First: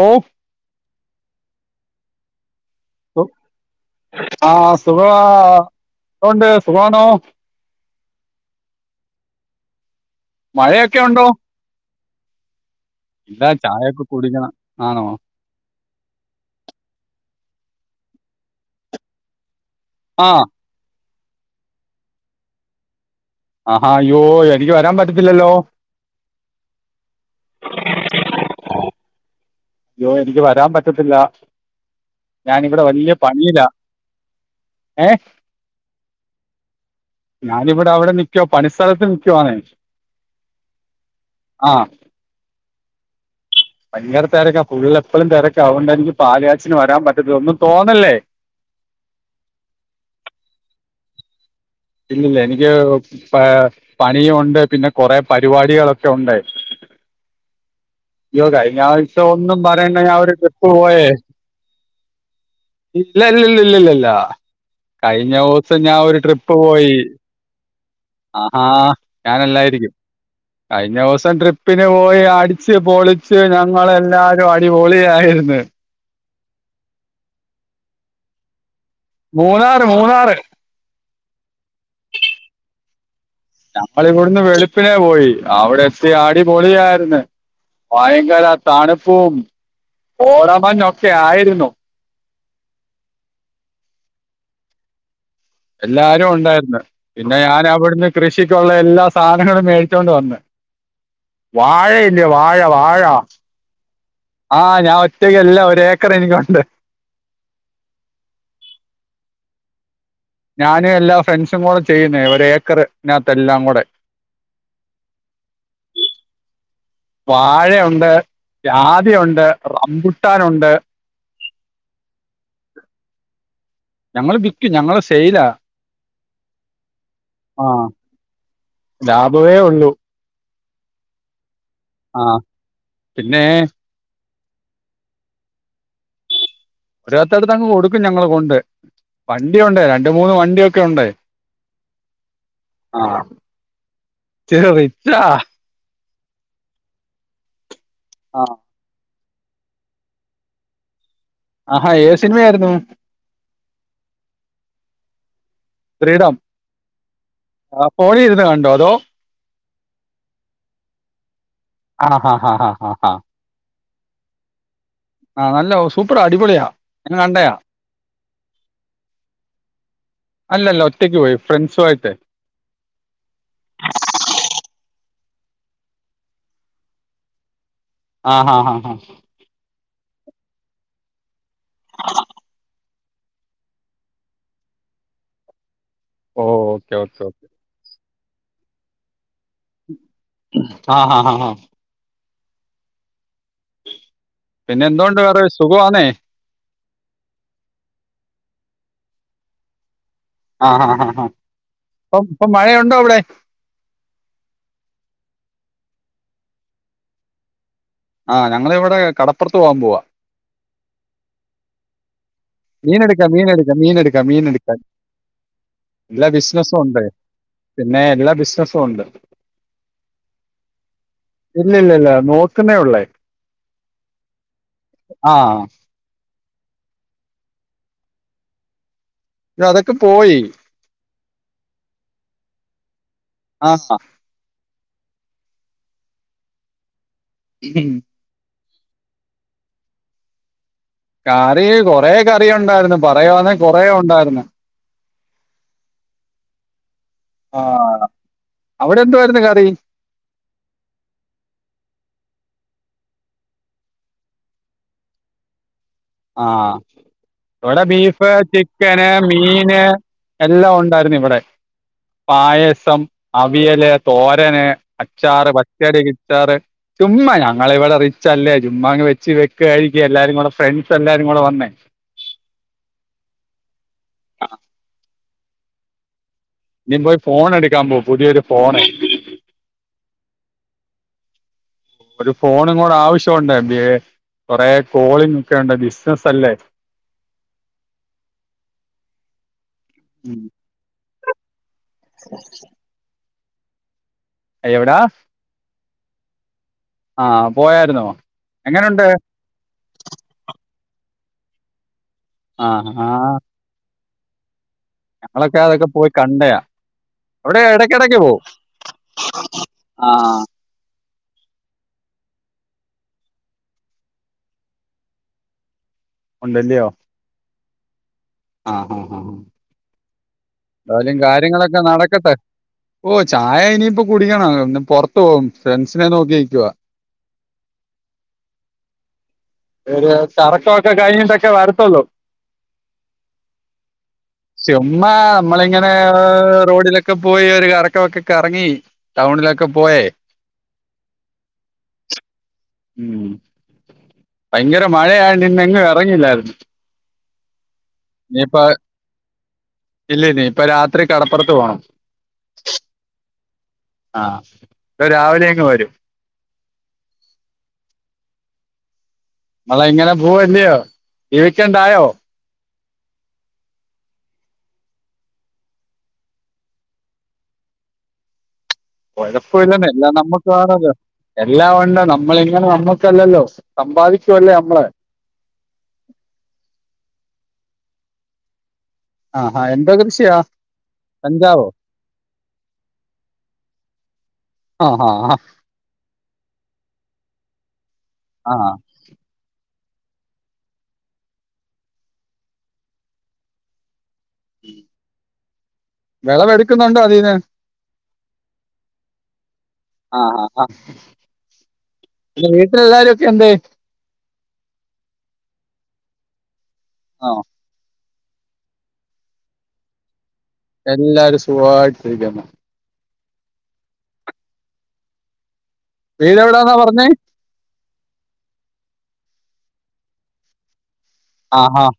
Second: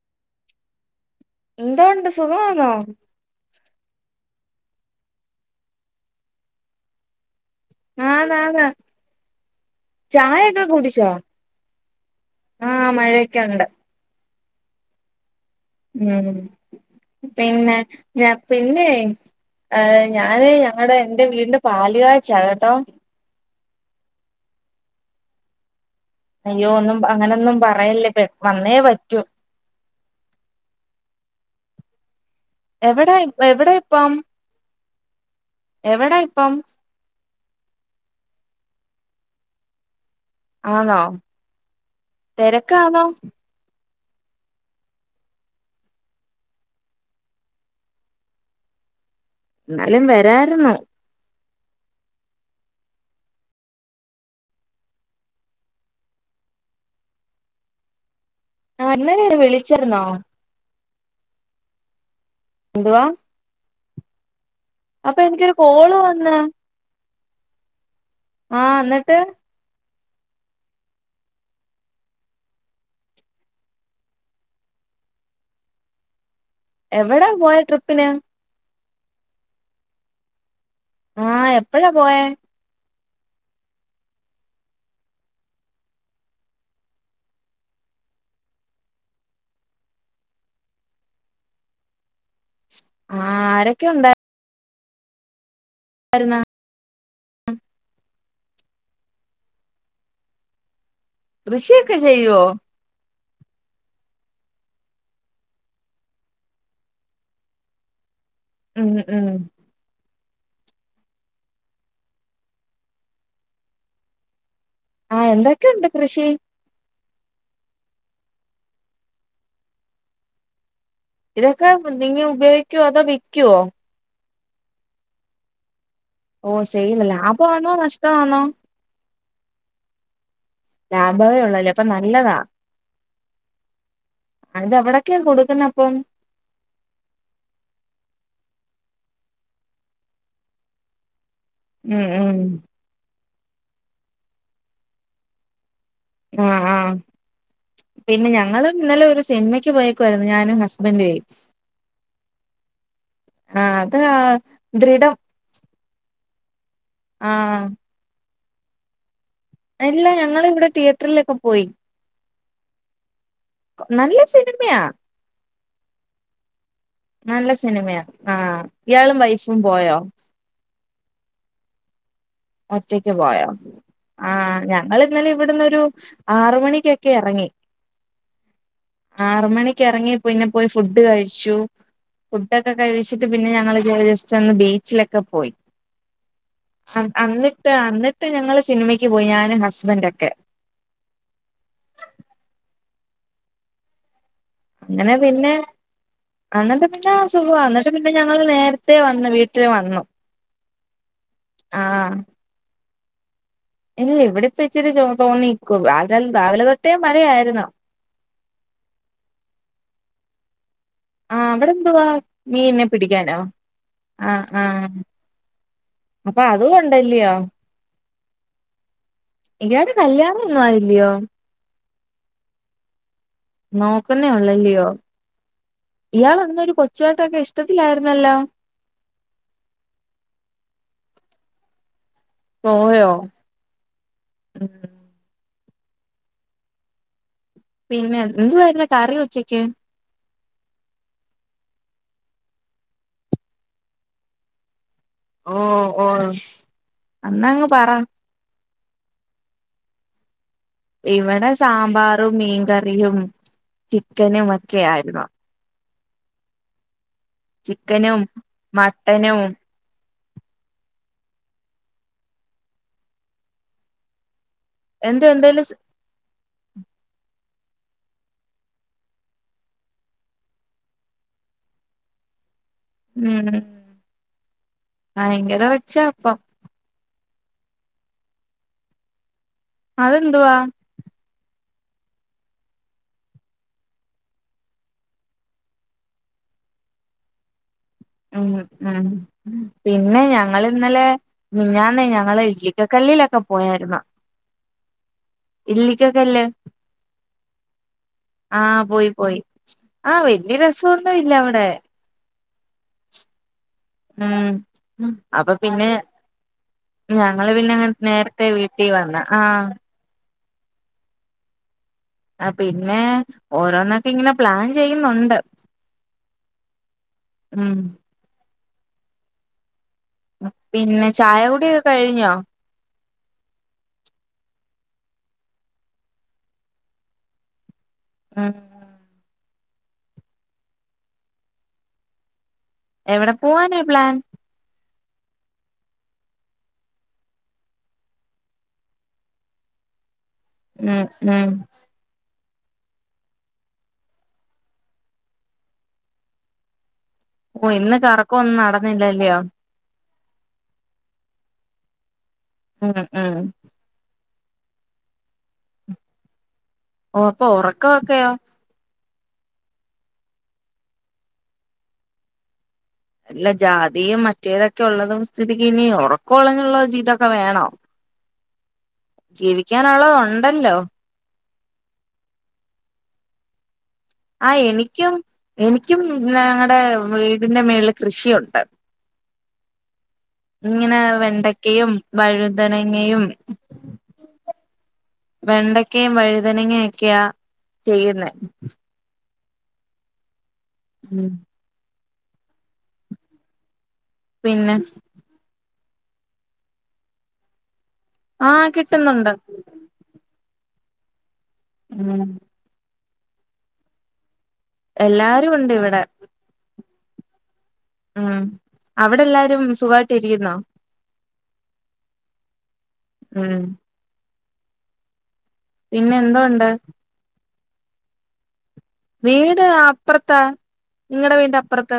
ഓ എന്താ ഉണ്ട് സുഖമാന്നോ ആഹ സുഖവ സുഖണ്ട് സുഖണോ ആഹ നന്നാ ചായൊക്കെ മഴയൊക്കെ കുൂടിച്ചോ ഇല്ലാ ചായയൊക്കെ കുടിക്കണം ആണോ ഉം പിന്നെ ഞാ പിന്നെ ഏ ആ ഞാന് ഞങ്ങളടെ എൻറെ വീടിന്റെ പാല് കാച്ചാകട്ടോ ആഹാ അയോ എനിക്ക് വരാൻ പറ്റത്തില്ലല്ലോ അയ്യോ ഒന്നും ച അയ്യോ എനിക്ക് വരാൻ പറ്റത്തില്ല ഞാനിവിടെ വലിയ എവിടാ പണിയിലാ എവിടാ ഇപ്പം ഏ എവിടാ ഇപ്പം ഞാനിവിടെ അവിടെ നിക്കുവോ പണിസ്ഥലത്ത്ൽ നിക്കക്കോവാന്ന ആണോ തിരക്കാണോ ഭയങ്കര തിരക്കാ ഫുള്ളള് എപ്പോഴും തിരക്ക അതൊണ്ട് എനിക്ക് പാല്യാാച്ചിന് വരാൻ പറ്റത്തി ഒന്നും തോന്നല്ലേ എന്നാലും വരരുന്നു ഇല്ലല്ല എനിക്ക് പണിയുണ്ട് പിന്നെ കൊറെ പരിപാടികളൊക്കെ ഉണ്ട് [inaudible] യോ ആഹ് കഴിഞായിച്ച ഇന്നലെ ഒന്നും പറയണ്ട വിളിച്ചായിരുന്നോ ഞാൻ ഒരു ട്രിപ്പ്‌ പ്പോയേ എന്തുവാ ഇല്ല ഇല്ലല്ല ഇല്ല ഇല്ല അപ്പൊ കഴിഞ്ഞ എനിക്കൊരു ദിവസം കോള് ഞാൻ ഒരു വന്ന് ട്രിപ്പ് യി ആഹ് ആഹ എന്നിട്ട് ഞാനല്ലായിരിക്കും [inaudible] കഴിഞ്ഞ ദിവസം ട്രിപ്പിന് പോയി അടിച്ച് പൊളിച്ച് ഞങ്ങളെല്ലാരും അടിപൊളിയായിരുന്നു എവിടാ പോയ ട്രിപ്പിനെ മൂന്നാറ് മൂന്നാറ് ആഹ എപ്പഴാ പോയ ഞമ്മൾി ഇവിടുന്ന് വെളുപ്പിനെ പോയി അവിടെ എത്തി ആടിപൊളിയായിന്ന് വയങ്കാല തണുപ്പും കൊ ടാമഞ്ഞൊക്കെ ആയിരുന്നു ആഹ ആരൊക്കെ ഉണ്ട് എല്ലാരും ഉണ്ടായിരുന്നു പിന്നെ ഞാൻ അവിടുന്ന് കൃഷിക്കുള്ള എല്ലാ സാധനങ്ങള്ൾ മേടിച്ചൊണ്ട് വന്ന് വായ കൃഷിയൊക്കെ ഇല്ലേ ചെയ്യുവോ വാഴ വാഴ ആഹ ഞാൻ ഒറ്റയ്ക്ക്ല്ല ഒരു ഏക്കർ എനിക്കുണ്ട് ഉം ഉം ഞാനും എല്ലാ ഫ്രണ്ട്സും കൂടെ ചെയ്യുന്നേ ഒരു ഏക്കർ അതിനകത്ത് എല്ലാം കൂടെ ആ എന്തൊക്കെയുണ്ട് കൃഷി വാഴയുണ്ട് ജാതി ഉണ്ട് റമ്പുട്ടാനുണ്ട് ഇതൊക്കെ നിങ്ങ ഉപയോഗിക്കുവോ അതോ വിക്കുവോ ഞങ്ങള് ഞങ്ങള് സെയിലാ ഓ സെയില് ലാഭമാണോ ആഹ് നഷ്ടം ആണോ ലാഭവേ ഉള്ളൂ ലാഭമേ ഉള്ളലോ ആഹ പിന്നെ അതെവിടൊക്കെയാ കൊടുക്കുന്ന അപ്പം ഓരേത്തടുത്തടുത്തങ്ങ് കൊടുക്കും ഞങ്ങള് കൊണ്ട് വണ്ടിയുണ്ട് രണ്ട് മൂന്ന് വണ്ടിയൊക്കെ ഉണ്ട് ഉം ഉം ആഹ് ഇച്ചിരി റിച്ചാ ആ ആഹ പിന്നെ ആഹ് ഞങ്ങള് ഇന്നലെ ഒരു സിനമയ്ക്ക് പോയോക്കുവായിരുന്നു ഞാനും ഹസ്ബൻഡും മേ ആഹാ ഏത് സിനിമയായിരുന്നു ആ അത് ദൃഢം ദ്യഡം ആഹ് ആ പോഴി ഇരുന്ന് കണ്ടോ അതോ ഇല്ല ഞങ്ങള് ഇവിടെ തിയേറ്ററിലൊക്കെ പോയി ആ ഹാ ഹാ ഹാാാ നല്ല സിനിമയാ ആഹ നല്ല സൂപ്പറാ അടിപൊളിയാ ഞാൻ നല്ല കണ്ടയാ സിനിമയാണ് ആഹ് ഇയാളും വൈഫും പോയോ ഒറ്റക്ക് പോയി ഫ്രെണ്ട്സ്സും ആയിട്ട് ഒറ്റയ്ക്ക് പോയോ ആ ഞങ്ങള് ഇന്നലെ ഇവിടുന്നു ഒരു ആറ് മണിക്കൊക്കെ ഇറങ്ങി ആഹ് ആഹ് ആഹ് ആഹ് ആറു മണിക്ക് ഇറങ്ങി പിന്നെ പോയി ഫുഡ് കഴിച്ചു ഫുഡൊക്കെ കഴിച്ചിട്ട് പിന്നെ ഞങ്ങള് ജസ്റ്റ് ഒന്ന് ബീച്ചിലൊക്കെ പോയി ഓഹ ഓക്കെ ഓക്കെ ഓക്കെ അന്നിട്ട് അന്നിട്ട് ഞങ്ങള് സിനിമയ്ക്ക് പോയി ഞാൻ ആഹ ഹഹ് ഹഹ് പിന്നെ അങ്ങനെ എന്തുകൊണ്ട് വേറെ പിന്നെ സുഖമാണേ അന്നിട്ട് പിന്നെ സുഖാ എന്നിട്ട് പിന്നെ ഞങ്ങൾ നേരത്തെ വ ന്നു വീട്ടിലിൽ വന്നു ആഹ ആ ആഹ് ആ ആഹ് അപ്പ ഇപ്പൊ മഴയുണ്ടോ അവിടെ ഇല്ല ഇവിടെ ഇപ്പ ഇച്ചിരി തോന്നിക്കൂവാ രാവിലെ തൊട്ടേ മഴയായിരുന്നു ആഹ് ഞങ്ങള ഇവിടെ കടപ്പുറത്ത് പോവാൻ പോവാ ആഹ് അവിടെ എന്തുവാ മീനിനെ മീൻ എടുക്കാൻ പിടിക്കാനോ മീൻ എടുക്കാൻ മീൻ എടുക്കാൻ മീൻ ആഹ് എടുക്കാൻ ആഹ് എല്ലാ അപ്പൊ അതും ബിസിനസ്സും ഉണ്ട് ഉണ്ടല്ലയോ പിന്നെ എല്ലാ ബിസിനസും ഉണ്ട് ഇയാൾക്ക് കല്യാണ ണം ഒന്നും ആയില്ലയോ ഇല്ല ഇല്ല ഇല്ല നോക്കുന്നേ ഉള്ളേ നോക്കുന്നേ ഉള്ളല്ലയോ ആ ഇയാൾ എന്തുവാ കൊച്ചെ കൊച്ചും ആയിട്ടൊക്കെ ഇഷ്ടത്തിലായിരുന്നല്ലോ അതൊക്കെ പോയി പോയോ ആഹ ഉം പിന്നെ എന്തുവായിരുന്നു കറി ഉച്ചക്ക് കറി കൊറ കറി ഉണ്ടായിരുന്നു പറയുവാണേൽ കൊറേ ഉണ്ടായിരുന്ന് ഓ ഓ എന്ന ആ അങ്ങ് പറാ അവിടെ എന്തുവായിരുന്നു കറി ഇവിടെ സാമ്പാറും മീൻകറിയും ചിക്കനും ഒക്കെ ആയിരുന്നു ആ ഇവിടെ ചിക്കനും ബീഫ് ചിക്കന് മട്ടനും മീന് എല്ലാം ഒണ്ടായിരുന്നു ഇവിടെ പായസം അവിയല് തോ രന് എന്തു അച്ചാറ് എന്തേലും പച്ചടി കി അച്ചാറ് ചുമ്മാ ഞങ്ങള് ഇവിടെ റിച്ച് അല്ലേ ചുമ്മാ അങ്ങ് വെച്ച് വെച്ച് കഴിക്ക എല്ലാരുംകൂടെ ഫ്രണ്ട്സ് എല്ലാരും കൂടെ വന്നേ ഉം ഭയങ്കര റിച്ചാപ്പ ഞ്ഞി പോയി ഫോൺ എടുക്കാൻ പോ പുതിയൊരു ഫോണ് അതെന്തുവാ ഒരു ഫോണ് ഇങ്ങോട് ആവശ്യണ്ട് എന്ത്യെ കൊറെ കോളിങ് ഒക്കെണ്ട് ബിസിനസ് അല്ലേ ഉം ഉം പിന്നെ ഉം ഞങ്ങള് ഇന്നലെ മിനിഞ്ഞാന്ന് ഞങ്ങള് ഇക്കക്കല്ലി ലൊക്കെ പോയായിരുന്നു എവിടാ ഇല്ലിക്കക്കല്ലേ ആഹ് പോയായിരുന്നോ ആ എങ്ങനുണ്ട് പോയി പോയി ആ വല്യ രസന്നും ഇല്ല അവിടെ ആ ആ ഉം അപ്പൊ പിന്നെ പോയി കണ്ടയാ ഞങ്ങള് അവിടെ പിന്നെങ്ങനെ ഇടക്കിടക്ക് പോവും നേര്ത്തെ വീട്ടിൽ വന്ന ആ ആഹ് ആ പിന്നെ ഓരോന്നൊക്കെ ഇങ്ങനെ പ്ലാൻ ചെയ്യുന്നുണ്ട് ഉണ്ടല്ല്യോ ഉം ആ ആ ആ പിന്നെ എന്തായാലും ചായ കാര്യങ്ങളൊക്കെ കുടിയൊക്കെ കഴിഞ്ഞോ നടക്കട്ടെ ഓ ചായ ഇനിയിപ്പൊ കുടിക്കണം ഇന്ന് പൊർത്തു പോകും ഫ്രണ്ട്സിനെ നോക്കിയിരിക്കുവാ ആ ഒരു കറക്കൊക്കെ കഴിഞ്ഞിട്ടൊക്കെ വരത്തുള്ളൂ എവിടെ പോവാനാ പ്ലാൻ ചുമ്മ നമ്മളിങ്ങനെ റോഡിലൊക്കെ പോയി ഒരു കറക്കൊക്കൊ കറങ്ങി ടൗണിലൊക്കെ പോ പോയെ ഉം ഉം ഭയങ്കര മഴയായണ്ട് ഇന്ന് എങ്ങും എറങ്ങില്ലായിരുന്നു ഓ ഇന്ന് കറക്കൊന്നും നടന്നില്ലല്ല്യോ ഇല്ലനീ പ്പൊ രാത്രി കടപ്പറത്ത് പോണം ഉം ഉം ആ പ്പൊ രാവിലെ അങ്ങ് വരും ഓ അപ്പൊ ഉറക്ക ഒക്കയോ നമ്മള് ഇങ്ങനെ പോവല്ലയോ ജീവിക്കണ്ടായോ അല്ല ജാതിയും മറ്റേതൊക്കെ ഉള്ളതും സ്ഥിതിക്ക് ഇനി ഉറക്കുകള ഞ്ഞുള്ള ജീവിതൊക്കെ വേണോ കൊഴപ്പം ഇില്ലന്നെ എല്ലാം ജീവിക്കാനുള്ളത് നമ്മക്ക് ഉണ്ടല്ലോ വേണല്ലോ എല്ലാം ഉണ്ട നമ്മളിങ്ങനെ നമ്മുക്കല്ലല്ലോ ആ എനിക്കും എനിക്കും ഞങ്ങടെ വീടിന്റെ മേളിൽ കൃഷിയുണ്ട് ആഹാ എന്തോ കൃഷിയാ ഇങ്ങനെ പഞ്ച വെണ്ടക്കയും വഴു തനങ്ങയും ആഹാ ആ വെണ്ടക്കയും വഴുതനങ്ങ ഒക്കെയ ചെയ്യുന്നെ ഹാ ആ ഉം പിന്നെ വിളവെടുക്കുന്നുണ്ടോ അതീന്ന് ആ കിട്ടുന്നുണ്ട് ആഹാ ഉം പിന്നെ വീട്ടിലെ എല്ലാരൊക്കെ എന്ത്യെ എല്ലാരും ഉണ്ട് ഇവിടെ ആ ഉം അവിടെ എല്ലാരും സുഖമായിട്ട് ഇരിക്കുന്നോ എല്ലാരും സുഖായിട്ടിരിക്ക ഉം പിന്നെ വീട് എന്തോണ്ട് എവിടാന്നാ പറഞ്ഞേ വീട് അപ്പുറത്താ നിങ്ങളടെ വീന്റെ അപ്പുറത്ത്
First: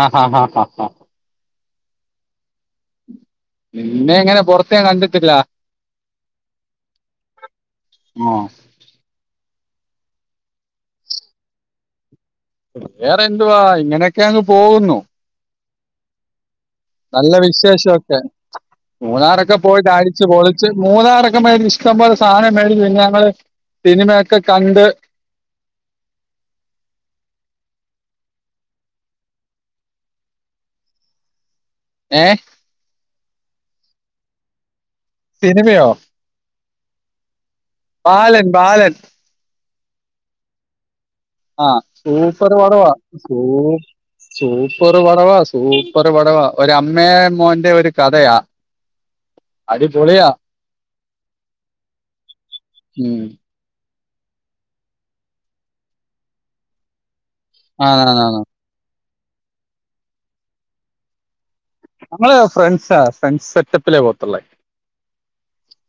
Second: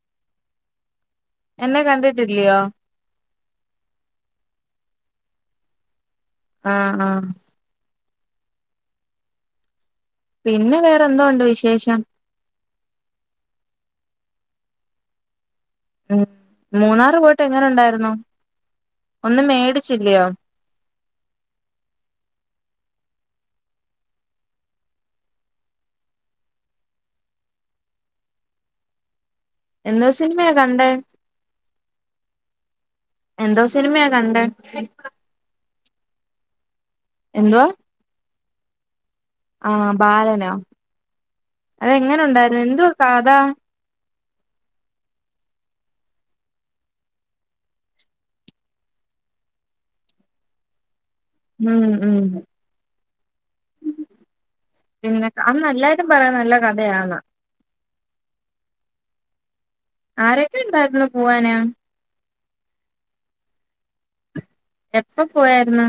ആഹ് ഹാ ഹാ ആഹ് എന്നാ കണ്ടിട്ട്ല്ലയോ നിന്നെ എങ്ങനെ പൊറത്തേ ഞൻ കണ്ടിട്ടില്ല ആഹ് ആഹ് ആഹ് പിന്നെ വേറെന്തോ ഉണ്ട് വിശേഷം വേറെ എന്തുവാ ഇങ്ങനെയൊക്കെ അങ്ങ് പോകുന്നു ഉം മൂന്നാറ് നല്ല പോയിട്ട് എങ്ങനെ വിശേഷം ഉണ്ടായിരുന്നു ഒക്കെ ഒന്നും മൂന്നാറൊക്കെ പോയിട്ട് അടിച്ച് മേടിച്ചില്ലയോ പൊളിച്ച് മൂന്നാറൊക്കെ പോയിട്ട ഇഷ്ടം പോലെ സാധനം പിന്നെ ഞങ്ങള് സിനിമയൊക്കെ കണ്ട് എന്തോ സിനിമയാ കണ്ടേ ഏഹ് എന്തോ സിനിമയാ കണ്ട സിനിമയോ എന്തുവാ ബാലൻ ബാലൻ ആഹ് ബാലനോ ആഹ് അതെങ്ങനെ സൂപ്പർ ഉണ്ടായിരുന്നു വടവാ എന്തുവാ കഥ സൂ സൂപ്പർ പടവാ സൂപ്പർ പടവാ ഒരമ്മേ മോന്റെ ഒരു കഥയാ. അടിപൊളിയാ. ഉം ഉം ഉം പിന്നെ അനല്ലാരും പറയാൻ നല്ല കഥയാണ് ആണാണ് ആരൊക്കെ ഉണ്ടായിരുന്നോ പോവാനാ ഇങ്ങളെ ഫ്രണ്ട്സാ ഫ്രണ്ട്സ് സെറ്റപ്പിലേ പോത്തുള്ളേ എപ്പൊ പോയാര്ന്ന്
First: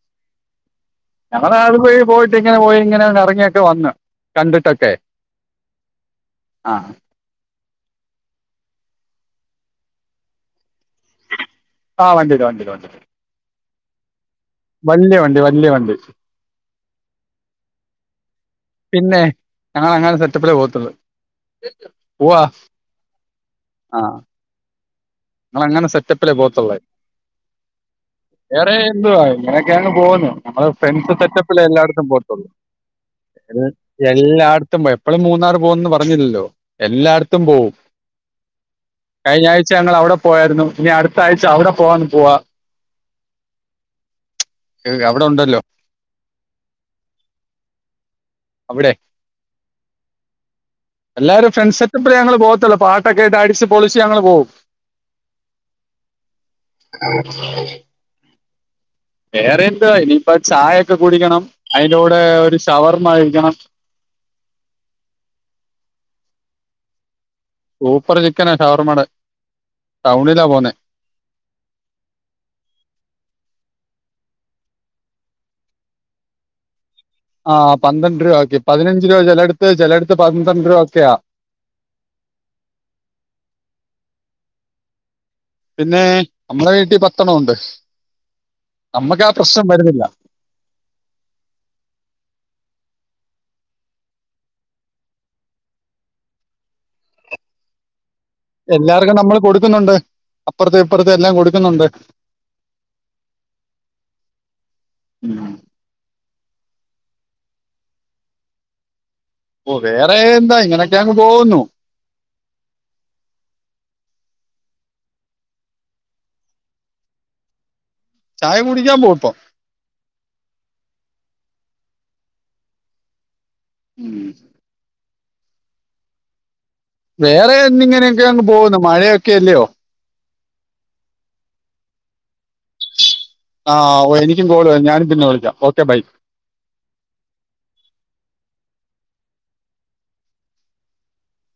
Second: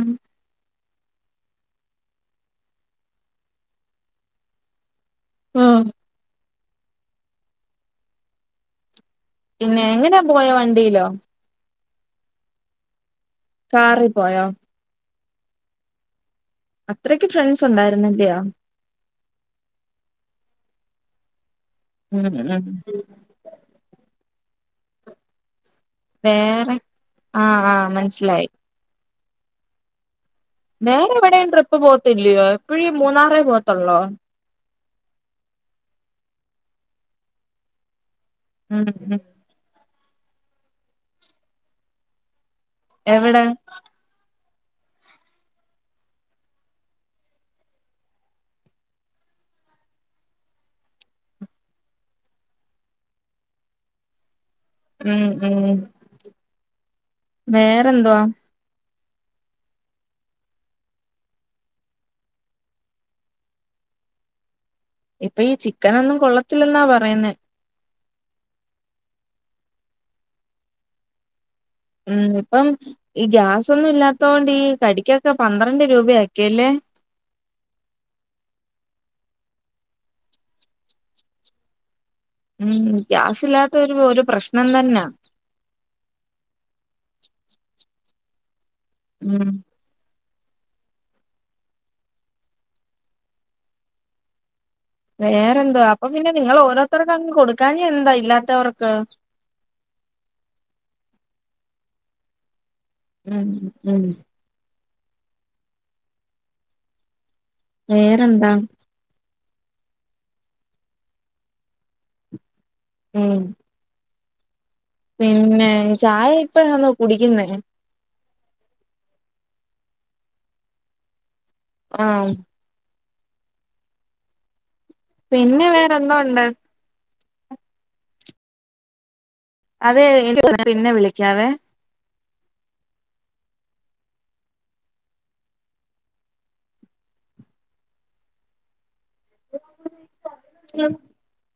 ഞങ്ങള് ആലപ്പുഴേ പോയിട്ട് ങ്ങനെ പോയി ഇങ്ങനെ കറങ്ങിയൊക്കെ വന്ന് കണ്ടിട്ടൊക്കെ ഉം. ആഹ്. പിന്നെ എങ്ങനാ പോയേ വണ്ടിയിലോ? ആഹ് വണ്ടിയില് വണ്ടിയില് വണ്ടീല്. കാറി പോയോ? വല്ല്യ വണ്ടി വല്ല്യ വണ്ടി അത്രക്ക് ഫ്രണ്ട്സ് ഉണ്ടായിരന്നില്ലയോ? പിന്നെ ഞങ്ങള് അങ്ങനെ സെറ്റപ്പിലേ പോത്തുള്ളു. ഉം [unintelligible] ഞങ്ങള് അങ്ങനെ സെറ്റപ്പിലേ വേറെ പോത്തുള്ളേ ആഹ് ആഹ് മനസ്സിലായി വേറെ എന്തുവാ ഇങ്ങനെയൊക്കെങ്ങ് പോവുന്നു. നമ്മള് വേറെ ഫ്രണ്ട്സ് എവിടെയും സെറ്റപ്പിലേ ട്രിപ്പ് എല്ലാട്ത്തും പോവത്തില്ലയോ പോത്തുള്ളൂ. എപ്പഴും മൂന്നാറേ പോവത്തുള്ളോ എല്ലാട് ത്തും. എപ്പളും മൂന്നാർ പോവുന്ന് പർഞ്ഞില്ലല്ലോ. എല്ലായിട്ത്തും പോവും. ഉം ഉം ഞങ്ങള് അവിടെ പോയായ്രുന്നു. ഇനി അടുത്ത ആഴ്ച അവിടെ പോവാന്ന് പോവാ. എവിടെ? അവിടെ ഉണ്ടല്ലോ. അവിടെ എല്ലാരും ഫ്രണ്ട് സെറ്റപ്പിലേ ഞങ്ങള് പോവത്തുള്ളൂ. പാട്ടൊക്കെട്ട് അടിച്ച് പൊളിച്ച് ഞങ്ങള് പോവും. ഉം ഉം വേറെന്തുവാ വേറെ എന്തുവാ ഇനിയിപ്പോ ചായൊക്കെ കുടിക്കണം അയിന്റെ കൂടെ ഒരു ഷവർമ കഴിക്കണം ഇപ്പൊ ഈ ചിക്കനൊന്നും കൊള്ളത്തില്ലെന്നാ പറയുന്നേ സൂപ്പറ് ചിക്കനാ ഷവർമാടെ ടൗണിലാ പോന്നേ ഉം ഇപ്പം ഈ ഗ്യാസൊന്നും ഇല്ലാത്തോണ്ട് ഈ കടിക്കൊക്കെ പന്ത്രണ്ട് രൂപയാക്കിയല്ലേ ആഹ് പന്ത്രണ്ട് രൂപാക്കി പതിനഞ്ച് രൂപ ചെലടുത്ത് ചെലടുത്ത് പന്ത്രണ്ട് രൂപ ഒക്കെയാ ഉം ഗ്യാസില്ലാത്ത ഒരു ഒരു പ്രശ്നം തന്നാ പിന്നേ നമ്മളെ വീട്ടി പത്തെണ്ണ ഒണ്ട് നമ്മക്കാ ഉം പ്രശ്നം വരുന്നില്ല വേറെന്തുവാ അപ്പൊ പിന്നെ നിങ്ങള് ഓരോരുത്തർക്കങ്ങ് കൊടുക്കാഞ്ഞ എന്താ ഇല്ലാത്തവർക്ക് എല്ലാർക്കും നമ്മള് കൊടുക്കുന്നുണ്ട് അപ്പുർത്ത് ഇപ്പുർത്ത് എല്ലാം കൊടുക്കുന്നുണ്ട് ഉം ഉം ഉം വേറെന്താ ഓഹ് വേറെ എന്താ ഇങ്ങനെയൊക്കെയങ്ങ് പോകുന്നു ഉം പിന്നേ ചായ ഇപ്പഴാന്നോ കുടിക്കുന്നേ ചായ കുടിക്കാൻ പോവും പ്പം ആഹ് ഉം പിന്നേ വേറൊന്തോണ്ട്? വേറെ എന്നിങ്ങനെയൊക്കെ അങ്ങ് പോവുന്നു മഴ അതെ പിന്നെ വിളിക്കാവേ. ആഹ് ഓഹ് എനിക്കും കോള് വര്ന്ന് ഞാനും പിന്നെ വിളിക്കാം. Okay bye [inaudible]